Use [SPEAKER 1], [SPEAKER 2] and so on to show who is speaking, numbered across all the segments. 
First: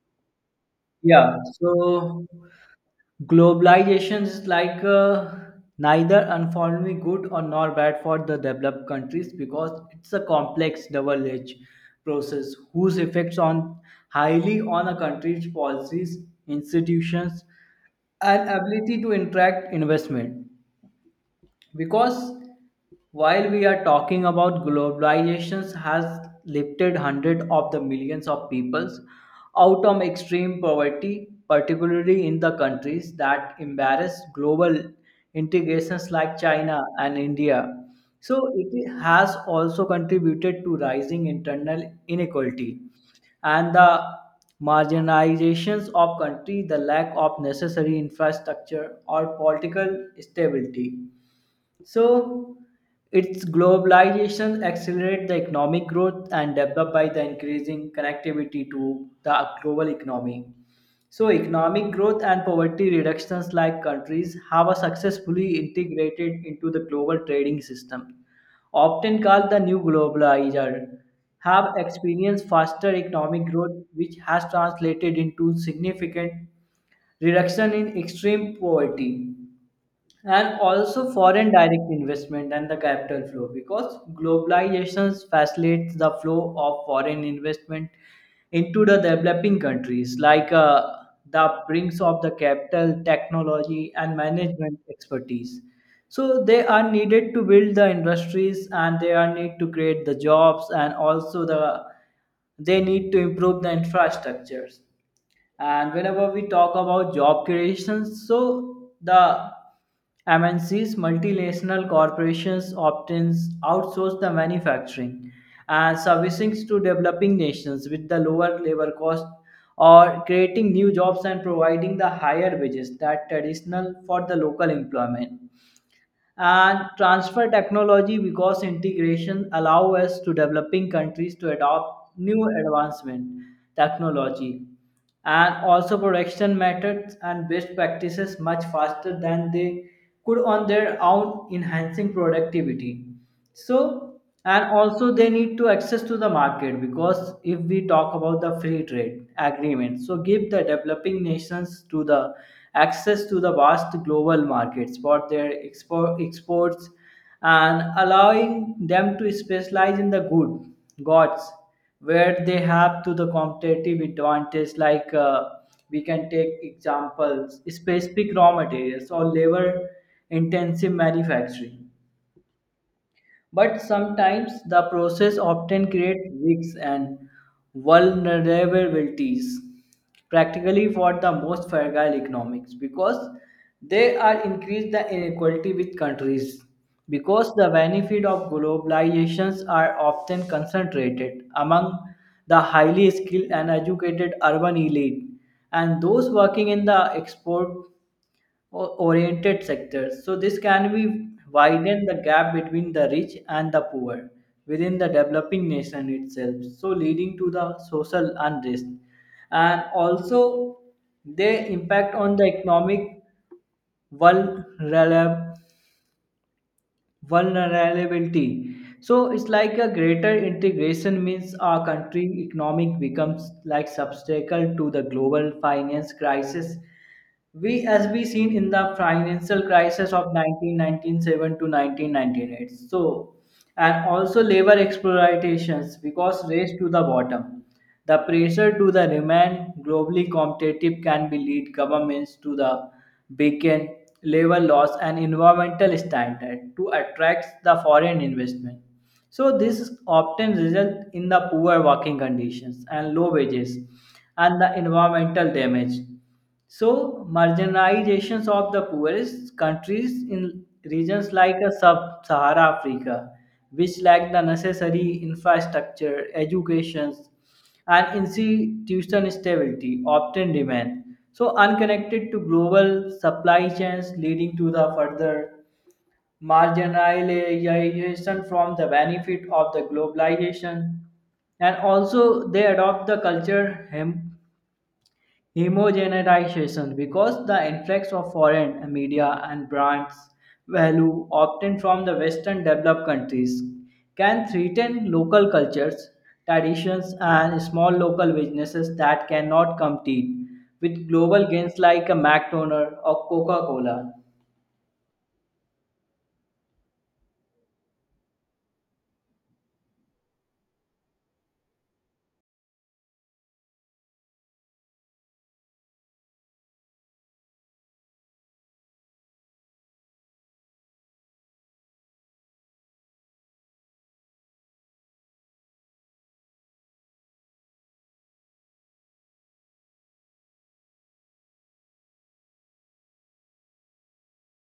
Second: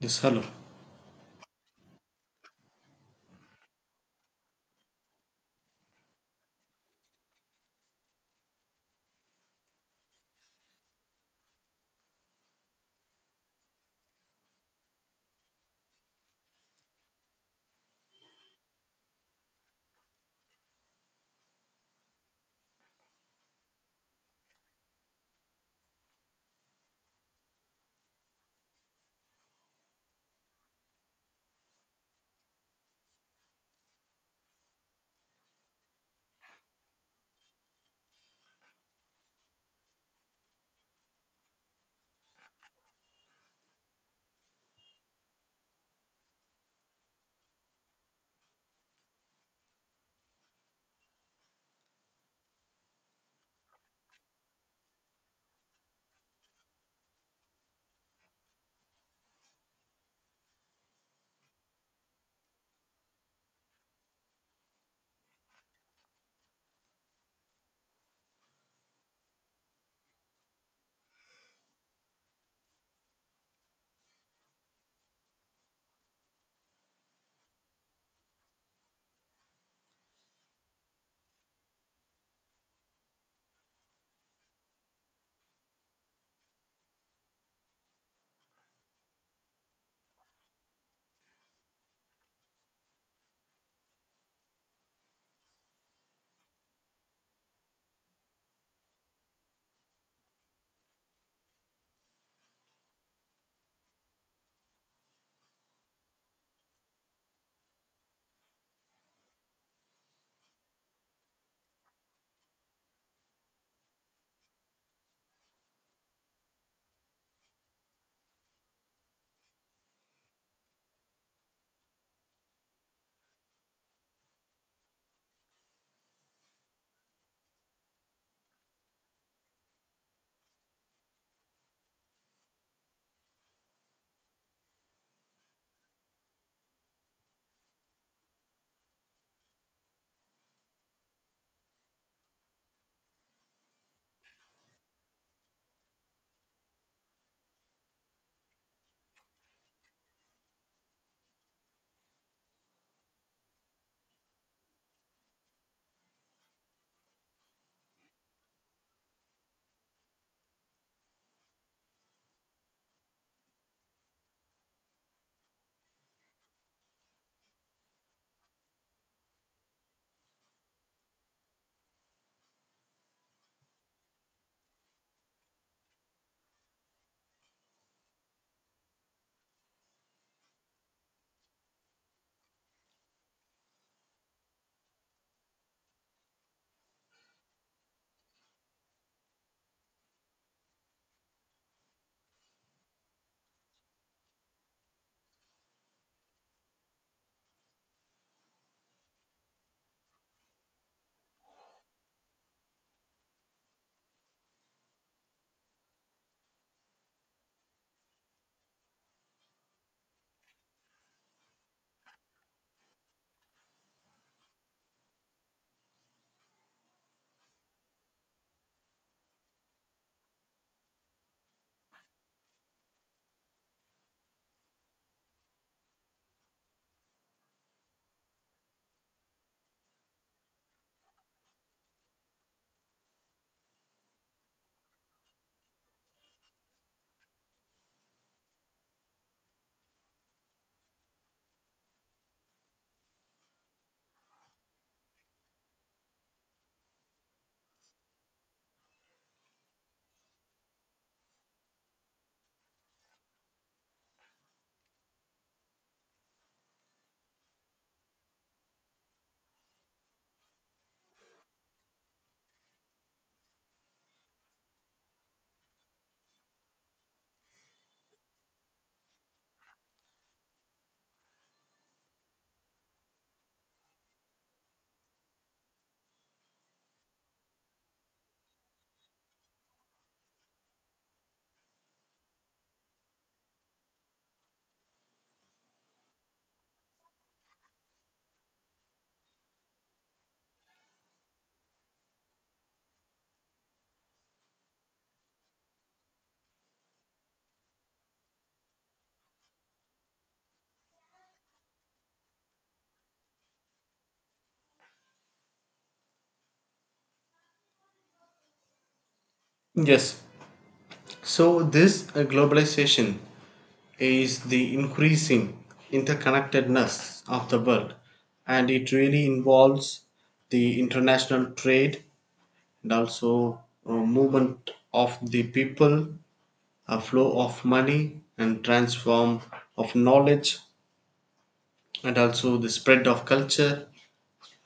[SPEAKER 1] Yes, hello.
[SPEAKER 2] Yeah, so globalization is neither unfortunately good or nor bad for the developed countries because it's a complex double-edged process whose effects on highly on a country's policies, institutions, and ability to attract investment because while we are talking about globalization has lifted hundreds of the millions of peoples out of extreme poverty, particularly in the countries that embrace global integrations like China and India. So it has also contributed to rising internal inequality and the marginalizations of country the lack of necessary infrastructure or political stability. So its globalization accelerate the economic growth and develop by the increasing connectivity to the global economy. So economic growth and poverty reductions, like countries have a successfully integrated into the global trading system, often called the new globalizer, have experienced faster economic growth which has translated into significant reduction in extreme poverty. And also foreign direct investment and the capital flow because globalization facilitates the flow of foreign investment into the developing countries, the brings of the capital technology and management expertise, so they are needed to build the industries and they are need to create the jobs and also they need to improve the infrastructures. And whenever we talk about job creations, so the MNCs, multinational corporations, often outsource the manufacturing and servicing to developing nations with the lower labor cost or creating new jobs and providing the higher wages that traditional for the local employment. And transfer technology, because integration allow us to developing countries to adopt new advancement technology and also production methods and best practices much faster than they could on their own, enhancing productivity. So and also they need to access to the market, because if we talk about the free trade agreement, so give the developing nations to the access to the vast global markets for their export exports and allowing them to specialize in the goods where they have to the competitive advantage. We can take examples specific raw materials or labor intensive manufacturing. But sometimes the process often creates risks and vulnerabilities, practically for the most fragile economics, because they are increase the inequality with countries. Because the benefit of globalizations are often concentrated among the highly skilled and educated urban elite, and those working in the export oriented sectors. So this can be widen the gap between the rich and the poor within the developing nation itself. So leading to the social unrest. And also they impact on the economic vulnerab- vulnerability. So it's like a greater integration means our country economic becomes like obstacle to the global finance crisis, we, as we seen in the financial crisis of 1997 to 1998. So and also labor exploitations because race to the bottom. The pressure to the remain globally competitive can be lead governments to the beacon labor laws and environmental standard to attract the foreign investment. So this often result in the poor working conditions and low wages and the environmental damage. So, marginalizations of the poorest countries in regions like a sub-Sahara Africa, which lack the necessary infrastructure, education, and institutional stability, often remain so unconnected to global supply chains, leading to the further marginalization from the benefit of the globalization. And also they adopt the homogenization, because the influx of foreign media and brands value obtained from the Western developed countries can threaten local cultures, traditions, and small local businesses that cannot compete with global gains like a McDonald's or Coca Cola.
[SPEAKER 1] Yes. So this globalization is the increasing interconnectedness of the world, and it really involves the international trade and also movement of the people, a flow of money, and transform of knowledge, and also the spread of culture,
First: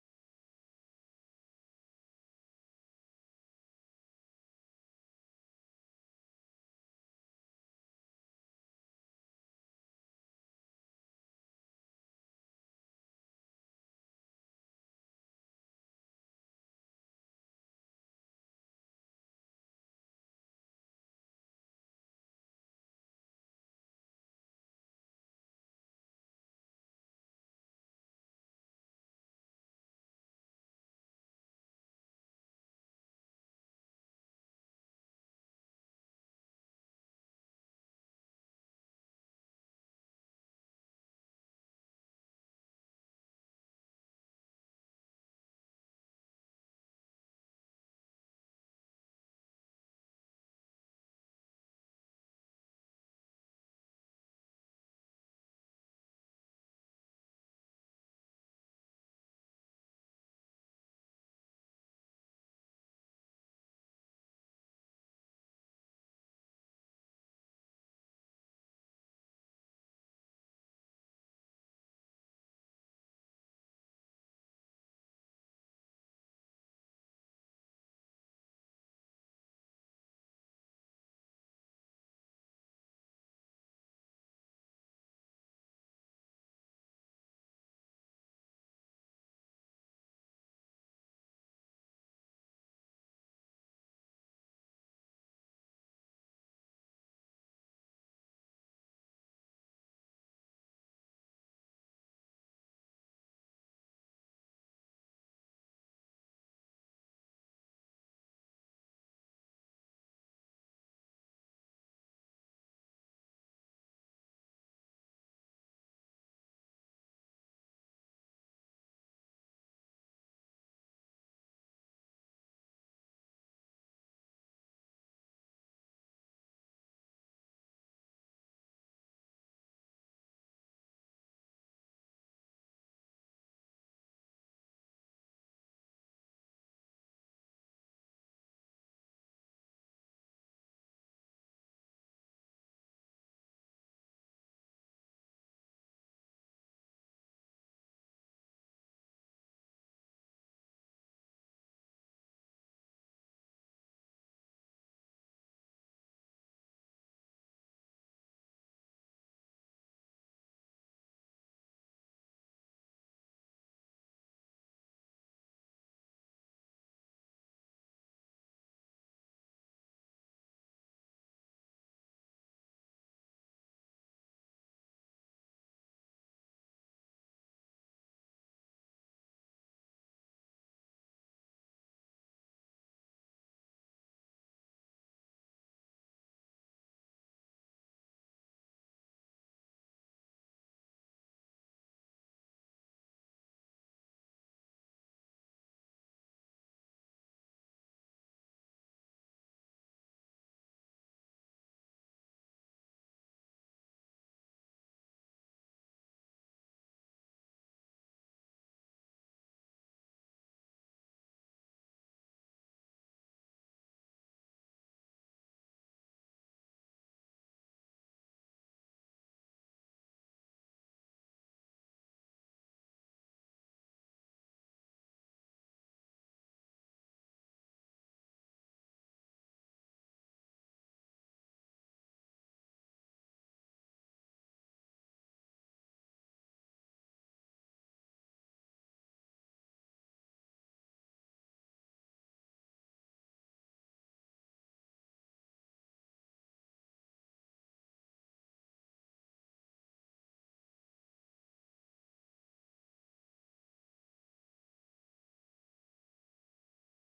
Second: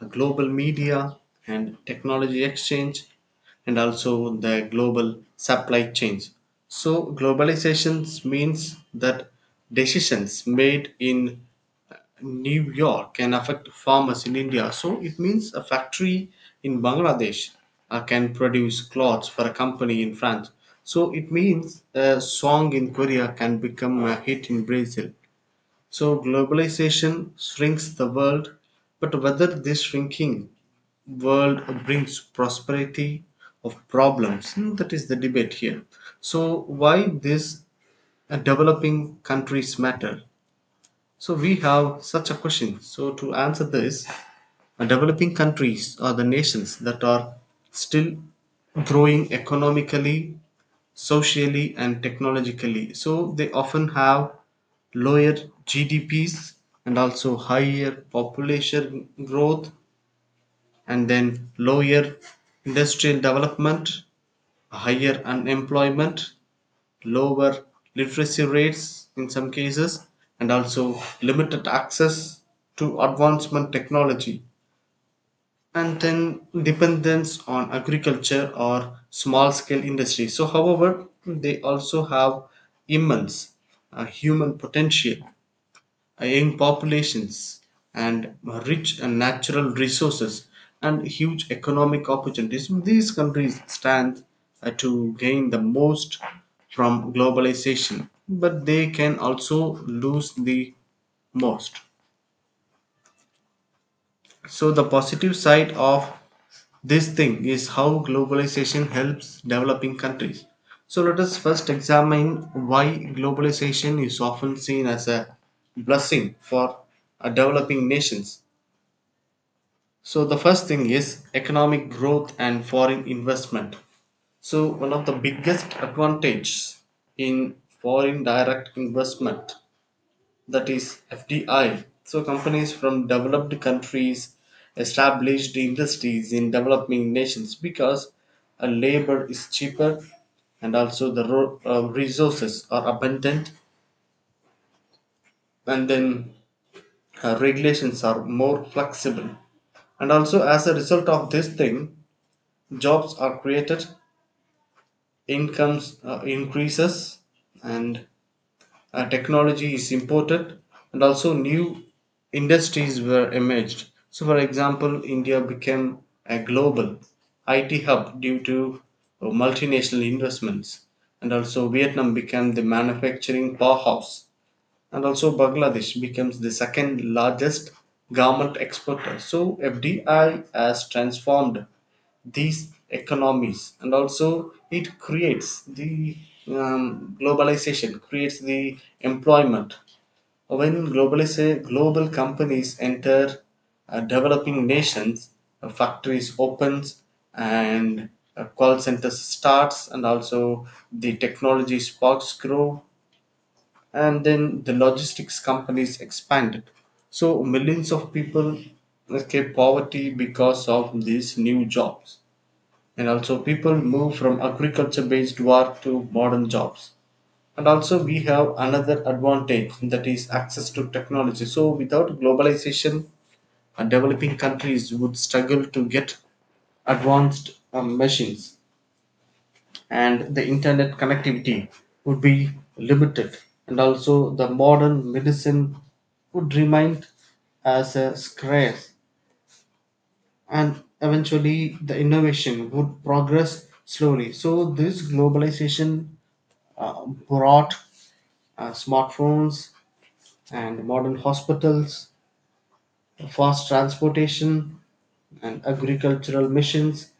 [SPEAKER 1] a global media and technology exchange, and also the global supply chains. So, globalization means that decisions made in New York can affect farmers in India. So, it means a factory in Bangladesh can produce clothes for a company in France. So, it means a song in Korea can become a hit in Brazil. So, globalization shrinks the world, but whether this shrinking world brings prosperity of problems, hmm, that is the debate here. So why these developing countries matter, so we have such a question. So to answer this, developing countries are the nations that are still growing economically, socially and technologically, so they often have lower gdps and also higher population growth, and then lower industrial development, higher unemployment, lower literacy rates in some cases, and also limited access to advancement technology, and then dependence on agriculture or small scale industry. So, however, they also have immense human potential, young populations and rich and natural resources and huge economic opportunities. So these countries stand to gain the most from globalization, but they can also lose the most. So the positive side of this thing is how globalization helps developing countries. So let us first examine why globalization is often seen as a blessing for developing nations. So the first thing is economic growth and foreign investment. So one of the biggest advantages in foreign direct investment, that is FDI. So companies from developed countries established industries in developing nations because labor is cheaper, and also the resources are abundant, and then regulations are more flexible. And also as a result of this thing, jobs are created, incomes increases, and technology is imported, and also new industries were emerged. So for example, India became a global it hub due to multinational investments, and also Vietnam became the manufacturing powerhouse, and also Bangladesh becomes the second largest garment exporter. So FDI has transformed these economies, and also it creates the globalization, creates the employment. When global companies enter developing nations, factories opens, and call centers starts, and also the technology sparks grow, and then the logistics companies expanded. So millions of people escaped poverty because of these new jobs, and also people move from agriculture based work to modern jobs. And also we have another advantage, that is access to technology. So without globalization, developing countries would struggle to get advanced machines, and the internet connectivity would be limited, and also the modern medicine would remain as a scarce, and eventually the innovation would progress slowly. So this globalization brought smartphones and modern hospitals, fast transportation and agricultural missions,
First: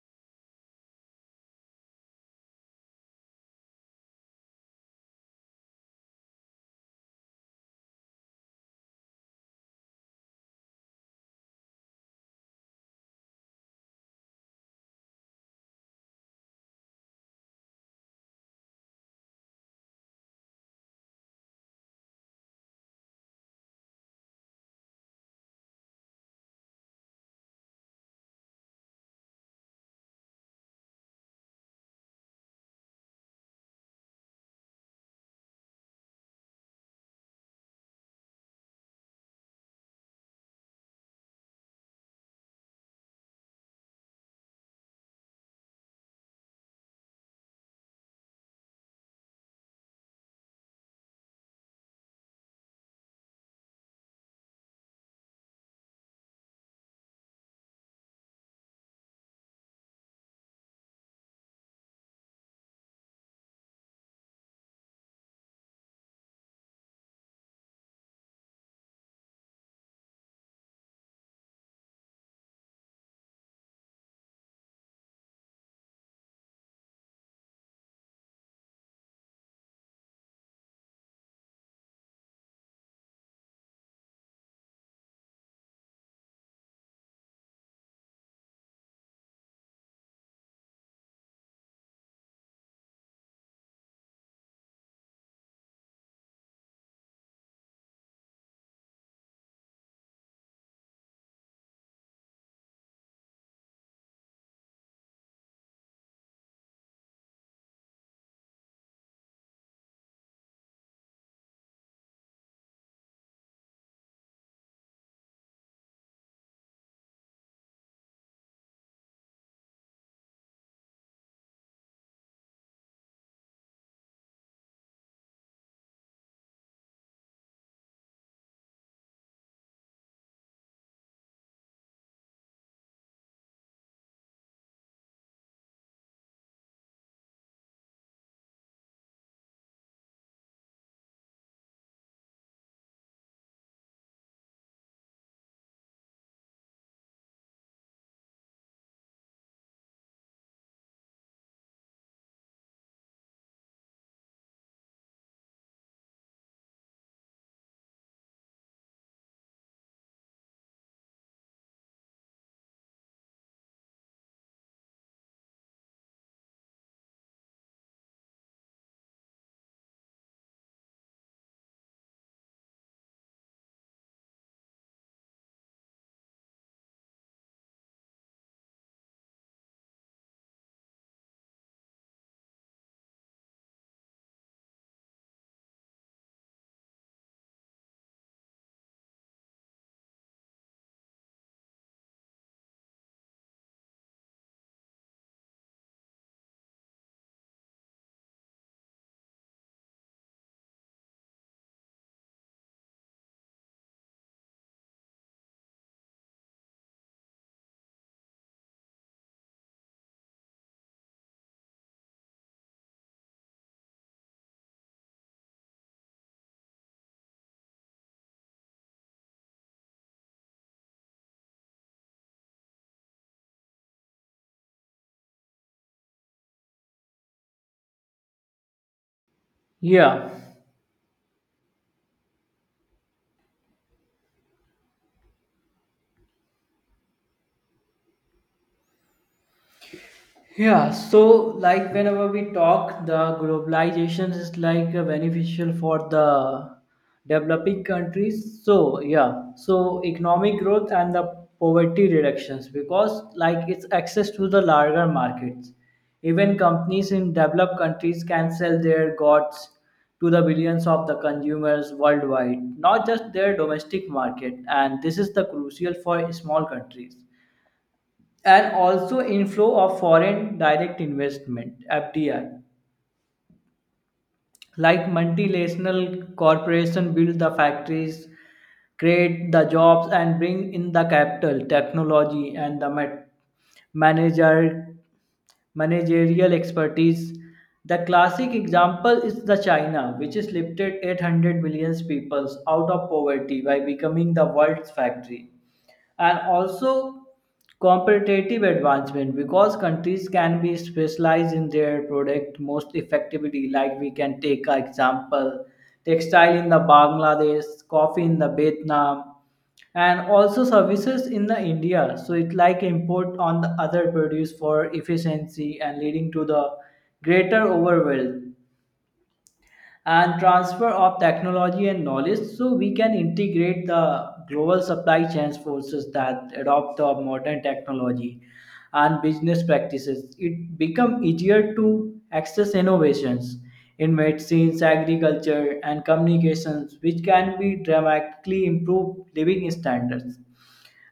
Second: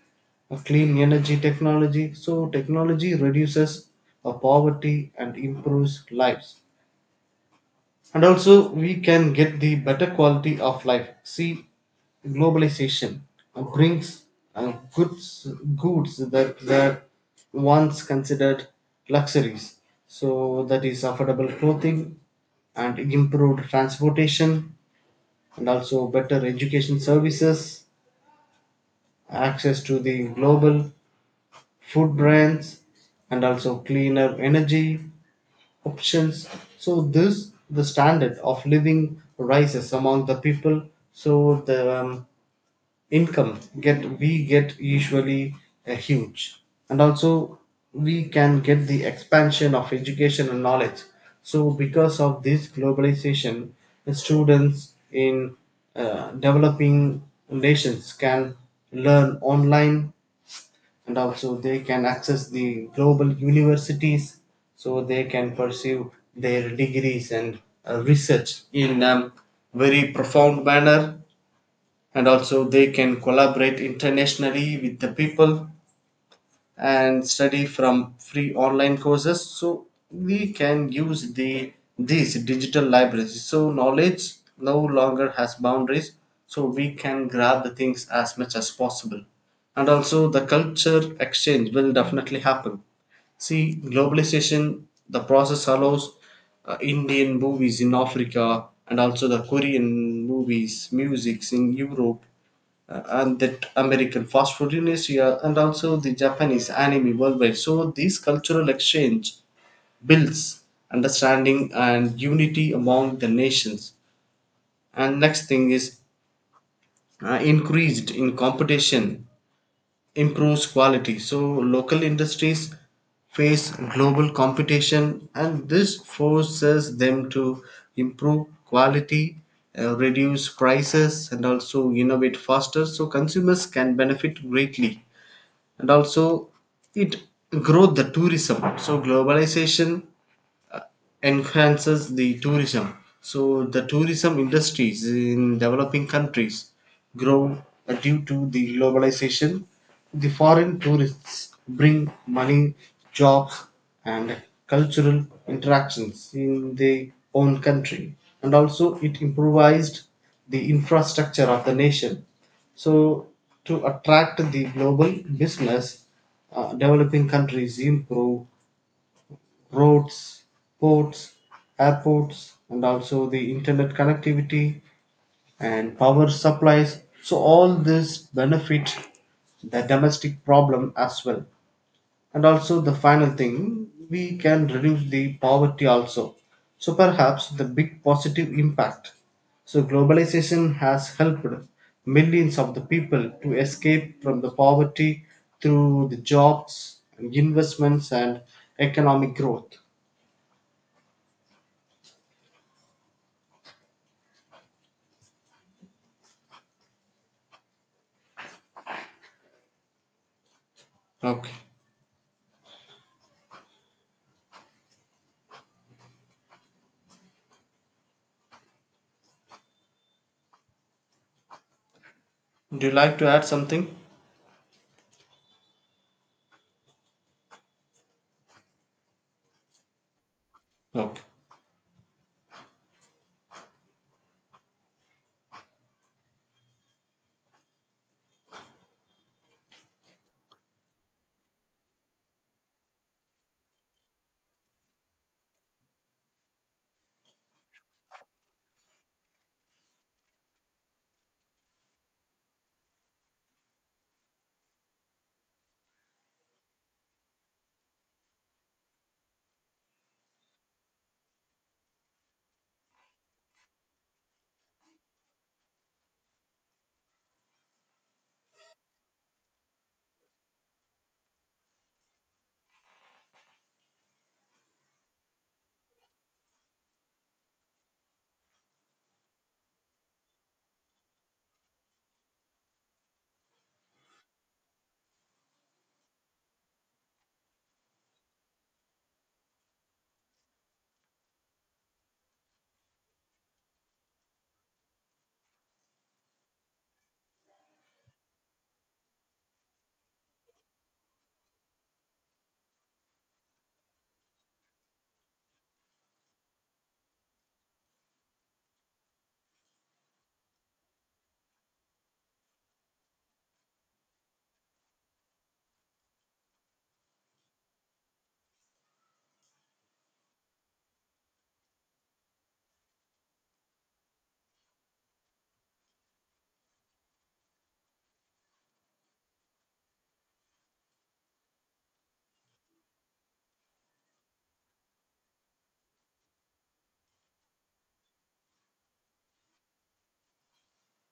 [SPEAKER 1] clean energy technology. So, technology reduces poverty and improves lives. And also, we can get the better quality of life. See, globalization brings uh, goods goods that were once considered luxuries. So, that is affordable clothing and improved transportation and also better education services, access to the global food brands, and also cleaner energy options. So this the standard of living rises among the people. So the income get we get usually a huge, and also we can get the expansion of education and knowledge. So because of this globalization, the students in developing nations can learn online, and also they can access the global universities, so they can pursue their degrees and research in very profound manner, and also they can collaborate internationally with the people and study from free online courses. So we can use the these digital libraries, so knowledge no longer has boundaries, so we can grab the things as much as possible. And also the culture exchange will definitely happen. See, globalization, the process allows Indian movies in Africa, and also the Korean movies musics in Europe, and that American fast food in Asia, and also the Japanese anime worldwide. So this cultural exchange builds understanding and unity among the nations. And next thing is increased in competition improves quality. So local industries face global competition, and this forces them to improve quality, reduce prices, and also innovate faster, so consumers can benefit greatly. And also it grow the tourism, so globalization enhances the tourism. So the tourism industries in developing countries grow due to the globalization. The foreign tourists bring money, jobs, and cultural interactions in their own country. And also, it improvised the infrastructure of the nation. So, to attract the global business, developing countries improve roads, ports, airports, and also the internet connectivity and power supplies. So, all this benefit the domestic problem as well. And also, the final thing, we can reduce the poverty also. So, perhaps the big positive impact. So, globalization has helped millions of the people to escape from the poverty through the jobs, investments, and economic growth. Okay. Do you like to add something?
[SPEAKER 2] Yeah.
[SPEAKER 1] Okay.
[SPEAKER 2] Yeah, so like whenever we talk, the globalization is beneficial for the developing countries. So yeah, so economic growth and the poverty reductions, because like it's access to the larger markets. Even companies in developed countries can sell their goods to the billions of the consumers worldwide, not just their domestic market. And this is the crucial for small countries. And also inflow of foreign direct investment, FDI, like multinational corporation build the factories, create the jobs and bring in the capital technology and the manager managerial expertise. The classic example is the China, which has lifted 800 million people out of poverty by becoming the world's factory. And also competitive advancement, because countries can be specialized in their product most effectively. Like we can take an example, textile in the Bangladesh, coffee in the Vietnam, and also services in the India. So it like import on the other produce for efficiency and leading to the greater overall. And transfer of technology and knowledge, so we can integrate the global supply chains forces that adopt the modern technology and business practices. It become easier to access innovations in medicines, agriculture and communications, which can be dramatically improve living standards.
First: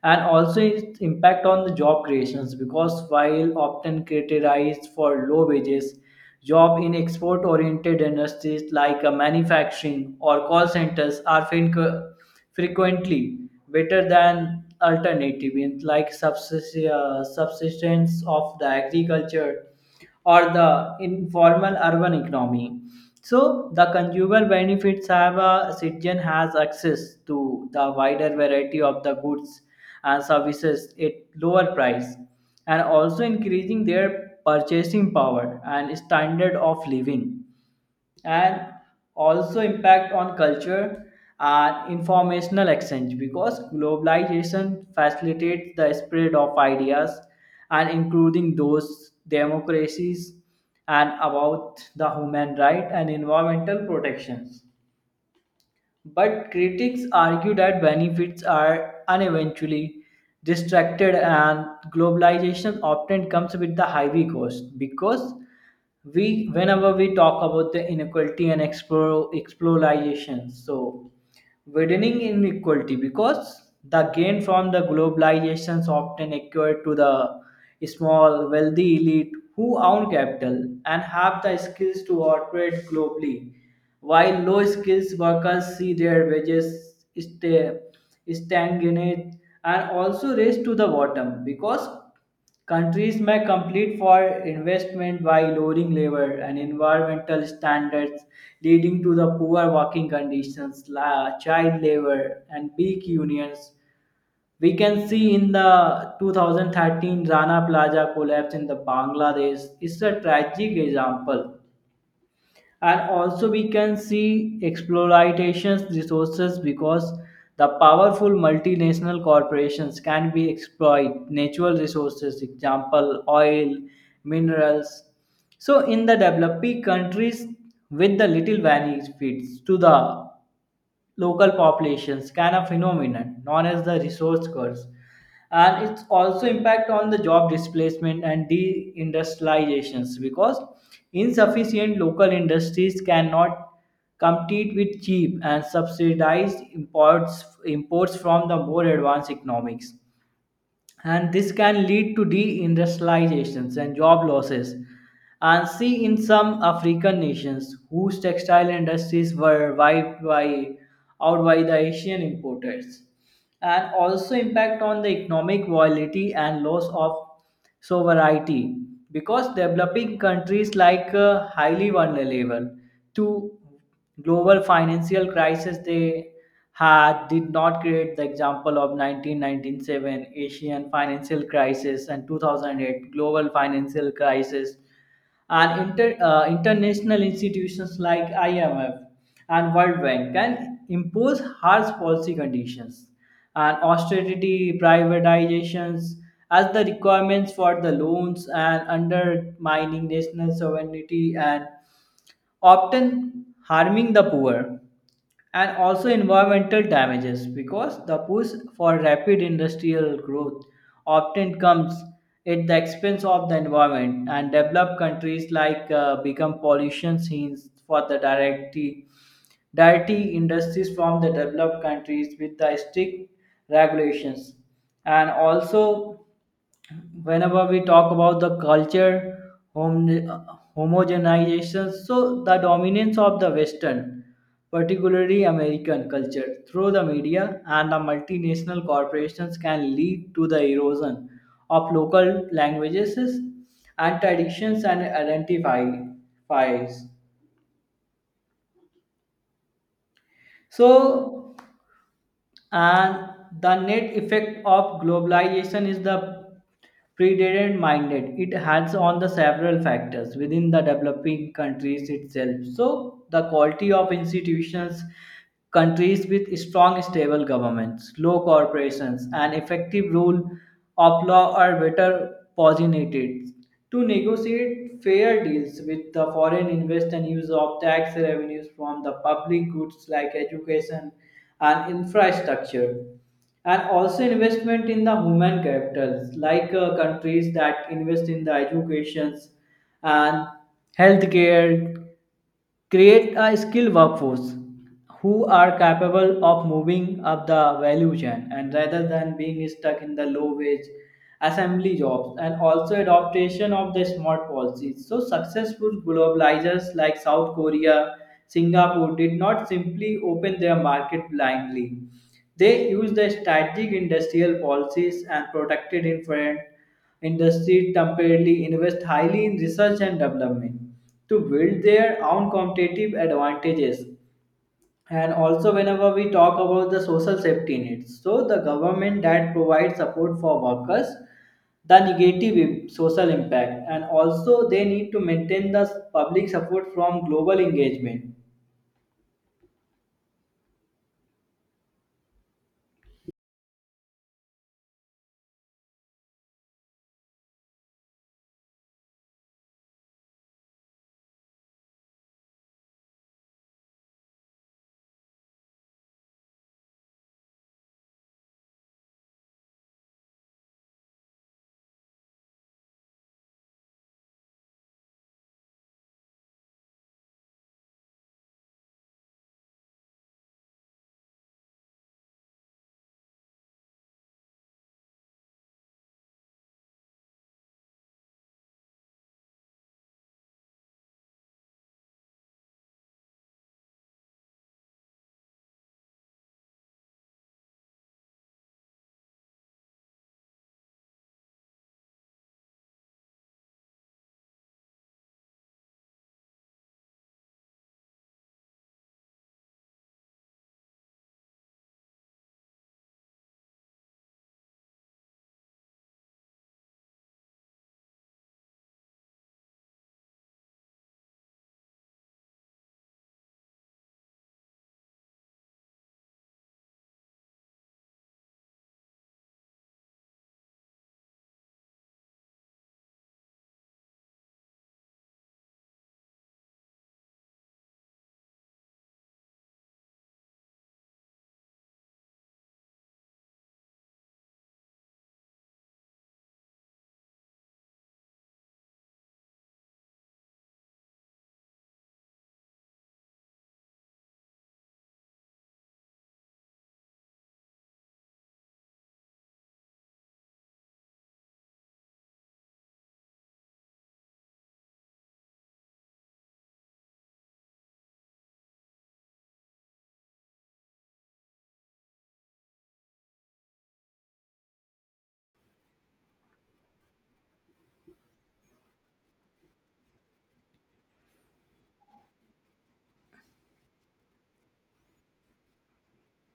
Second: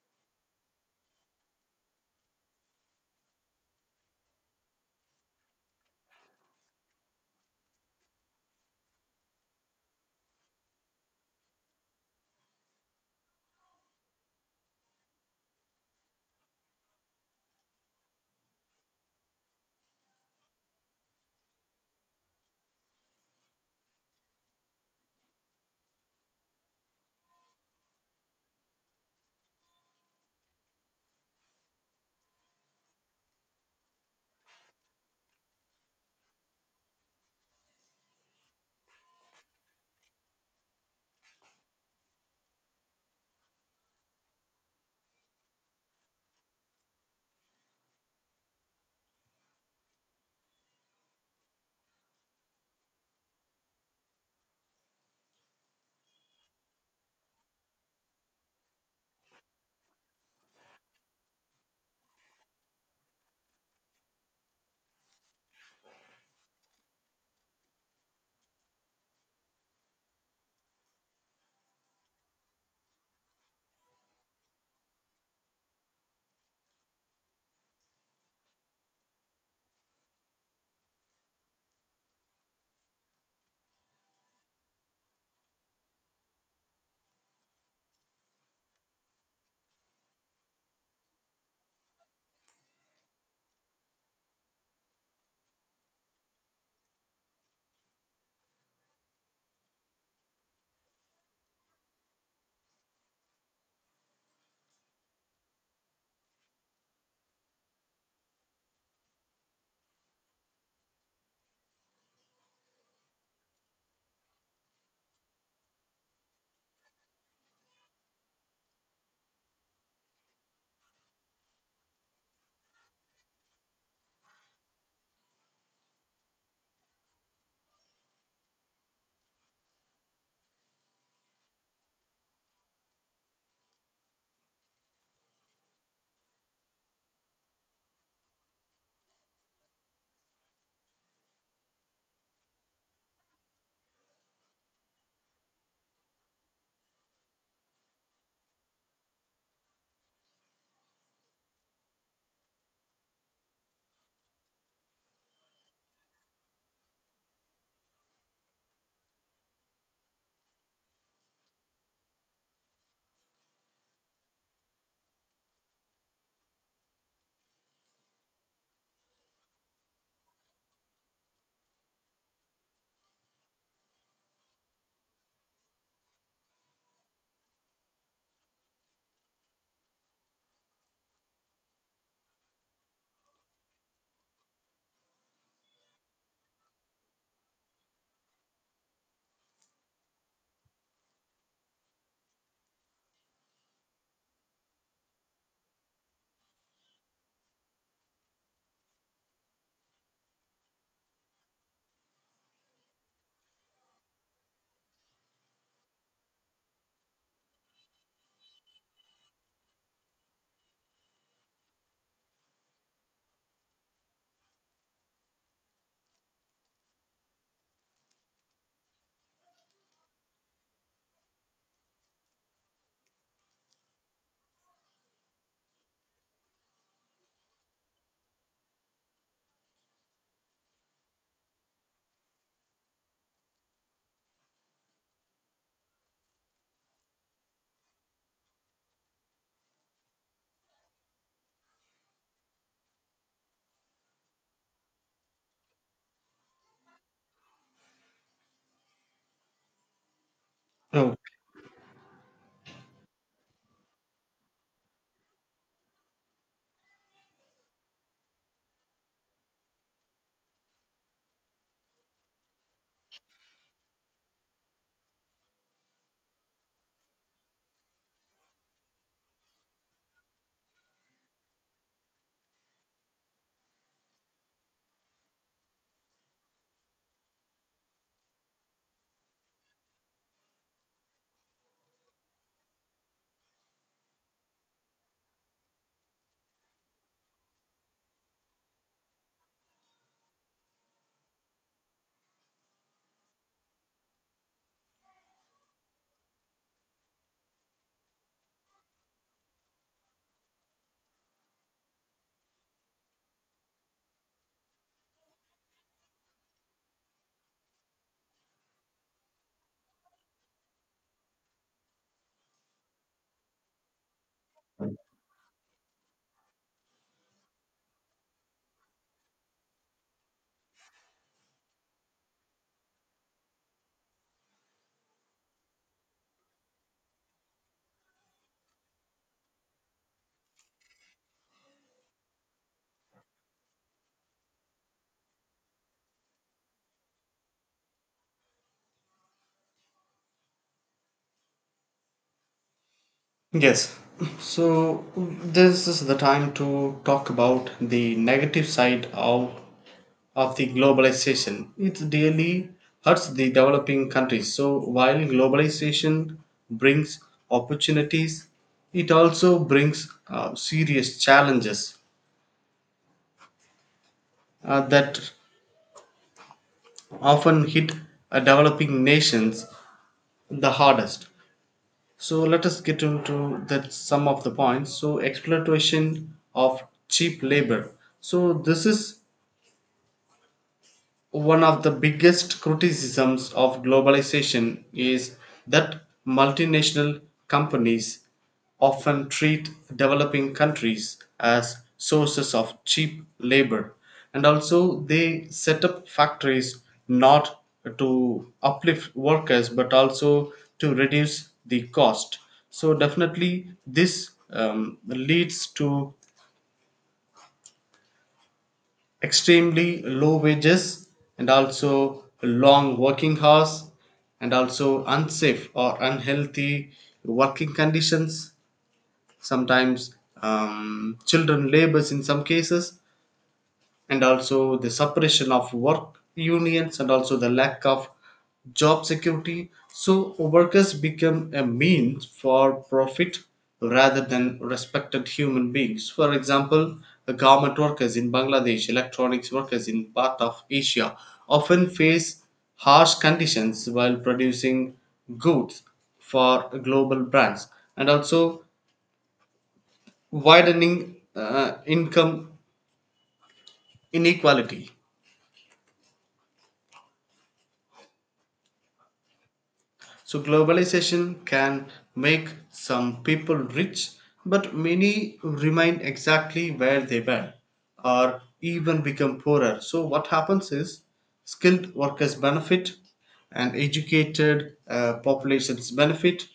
[SPEAKER 2] And also its impact on the job creations, because while often criticized for low wages, job in export oriented industries manufacturing or call centers are frequently better than alternative in like subsistence of the agriculture or the informal urban economy. So the consumer benefits have a citizen has access to the wider variety of the goods and services at lower price and also increasing their purchasing power and standard of living. And also impact on culture and informational exchange, because globalization facilitates the spread of ideas and including those democracies and about the human right and environmental protections. But critics argue that benefits are uneventually distracted and globalization often comes with the heavy cost, because we whenever we talk about the inequality and explore exploration, so widening inequality, because the gain from the globalizations often occur to the small wealthy elite who own capital and have the skills to operate globally, while low skills workers see their wages stay stagnate. And also race to the bottom, because countries may compete for investment by lowering labor and environmental standards, leading to the poor working conditions, child labor, and weak unions. We can see in the 2013 Rana Plaza collapse in the Bangladesh is a tragic example. And also we can see exploitation resources, because the powerful multinational corporations can be exploit natural resources, example oil, minerals, so in the developing countries with the little benefits to the local populations, kind of phenomenon known as the resource curse. And it's also impact on the job displacement and deindustrializations, because insufficient local industries cannot compete with cheap and subsidized imports from the more advanced economics, and this can lead to deindustrializations and job losses. And see in some African nations whose textile industries were wiped by out by the Asian importers. And also impact on the economic viability and loss of sovereignty, because developing countries highly vulnerable to global financial crisis. They had did not create the example of 1997 Asian financial crisis and 2008 global financial crisis. And international institutions like IMF and World Bank can impose harsh policy conditions and austerity privatizations as the requirements for the loans and undermining national sovereignty and often harming the poor. And also environmental damages, because the push for rapid industrial growth often comes at the expense of the environment, and developed countries become pollution scenes for the dirty industries from the developed countries with the strict regulations. And also whenever we talk about the hom- uh, homogenization, so the dominance of the western particularly American culture through the media and the multinational corporations can lead to the erosion of local languages and traditions and identifies.
[SPEAKER 1] Oh,
[SPEAKER 2] So and the net effect of globalization is the predated minded it has on the several factors within the developing countries itself. So the quality of institutions, countries with strong stable governments, low corporations and effective rule of law are better positioned to negotiate fair deals with the foreign invest and use of tax revenues from the public goods like education and infrastructure. And also investment in the human capitals, countries that invest in the educations and healthcare create a skilled workforce who are capable of moving up the value chain and rather than being stuck in the low wage assembly jobs. And also adoption of the smart policies. So successful globalizers like South Korea, Singapore did not simply open their market blindly. They used the strategic industrial policies and protected infant industry temporarily invest highly in research and development to build their own competitive advantages. And also whenever we talk about the social safety nets, so the government that provides support for workers the negative social impact and also they need to maintain the public support from global engagement.
[SPEAKER 1] yes. So this is the time to talk about the negative side of the globalization. It really hurts the developing countries. So while globalization brings opportunities, it also brings serious challenges that often hit developing nations the hardest. So let us get into the some of the points. So exploitation of cheap labor. So this is one of the biggest criticisms of globalization is that multinational companies often treat developing countries as sources of cheap labor, and also they set up factories not to uplift workers but also to reduce the cost. So definitely this leads to extremely low wages, and also long working hours, and also unsafe or unhealthy working conditions, sometimes children labors in some cases, and also the suppression of work unions, and also the lack of job security. So workers become a means for profit rather than respected human beings. For example, the government workers in Bangladesh, electronics workers in part of Asia often face harsh conditions while producing goods for global brands. And also widening income inequality. So globalization can make some people rich, but many remain exactly where they were or even become poorer. So what happens is skilled workers benefit, and educated populations benefit,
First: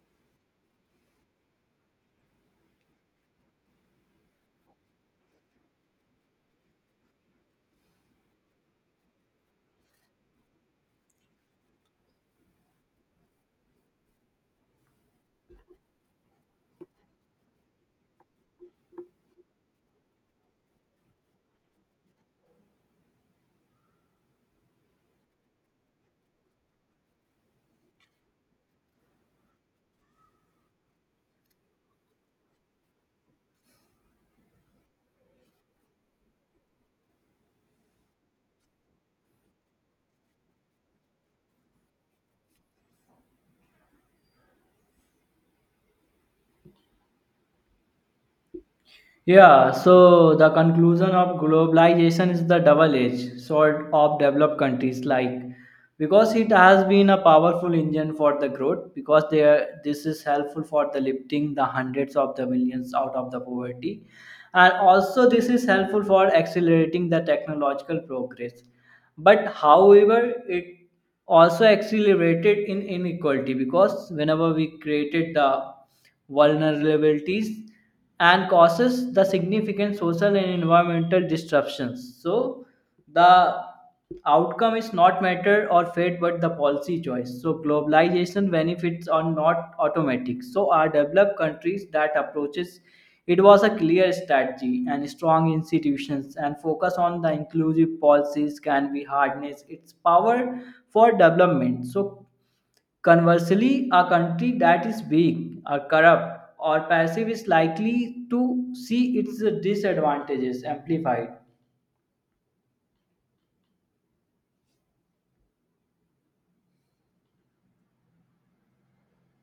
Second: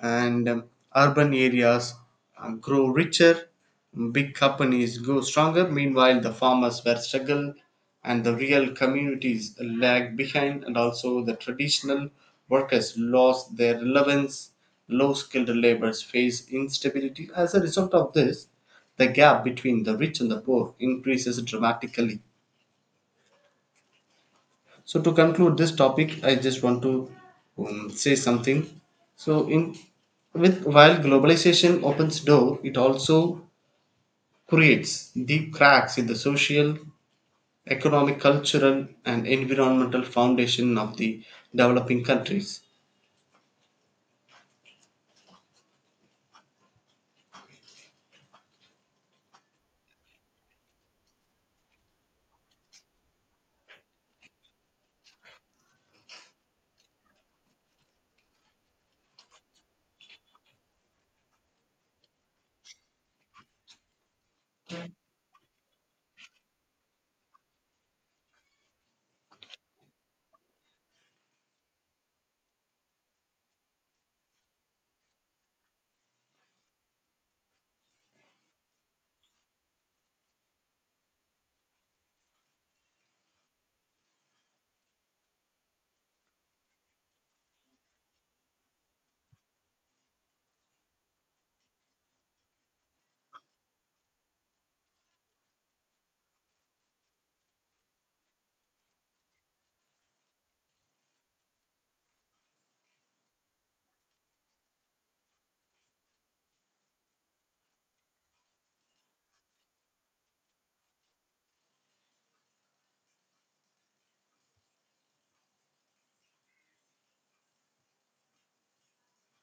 [SPEAKER 1] and urban areas grow richer. Big companies grow stronger, meanwhile, the farmers were struggle, and the real communities lag behind, and also the traditional workers lost their relevance. Low skilled laborers face instability. As a result of this, the gap between the rich and the poor increases dramatically. So, to conclude this topic, I just want to say something. So, in with while globalization opens door, it also creates deep cracks in the social, economic, cultural, and environmental foundation of the developing countries.
[SPEAKER 2] Yeah, so the conclusion of globalization is the double-edged sword of developed countries, like because it has been a powerful engine for the growth, because they are, this is helpful for the lifting the hundreds of the millions out of the poverty, and also this is helpful for accelerating the technological progress. But however it also accelerated in inequality, because whenever we created the vulnerabilities and causes the significant social and environmental disruptions. So the outcome is not matter or fate but the policy choice. So globalization benefits are not automatic, so are developed countries that approaches it was a clear strategy and strong institutions and focus on the inclusive policies can be harness its power for development. So conversely, a country that is weak or corrupt or passive is likely to see its disadvantages amplified.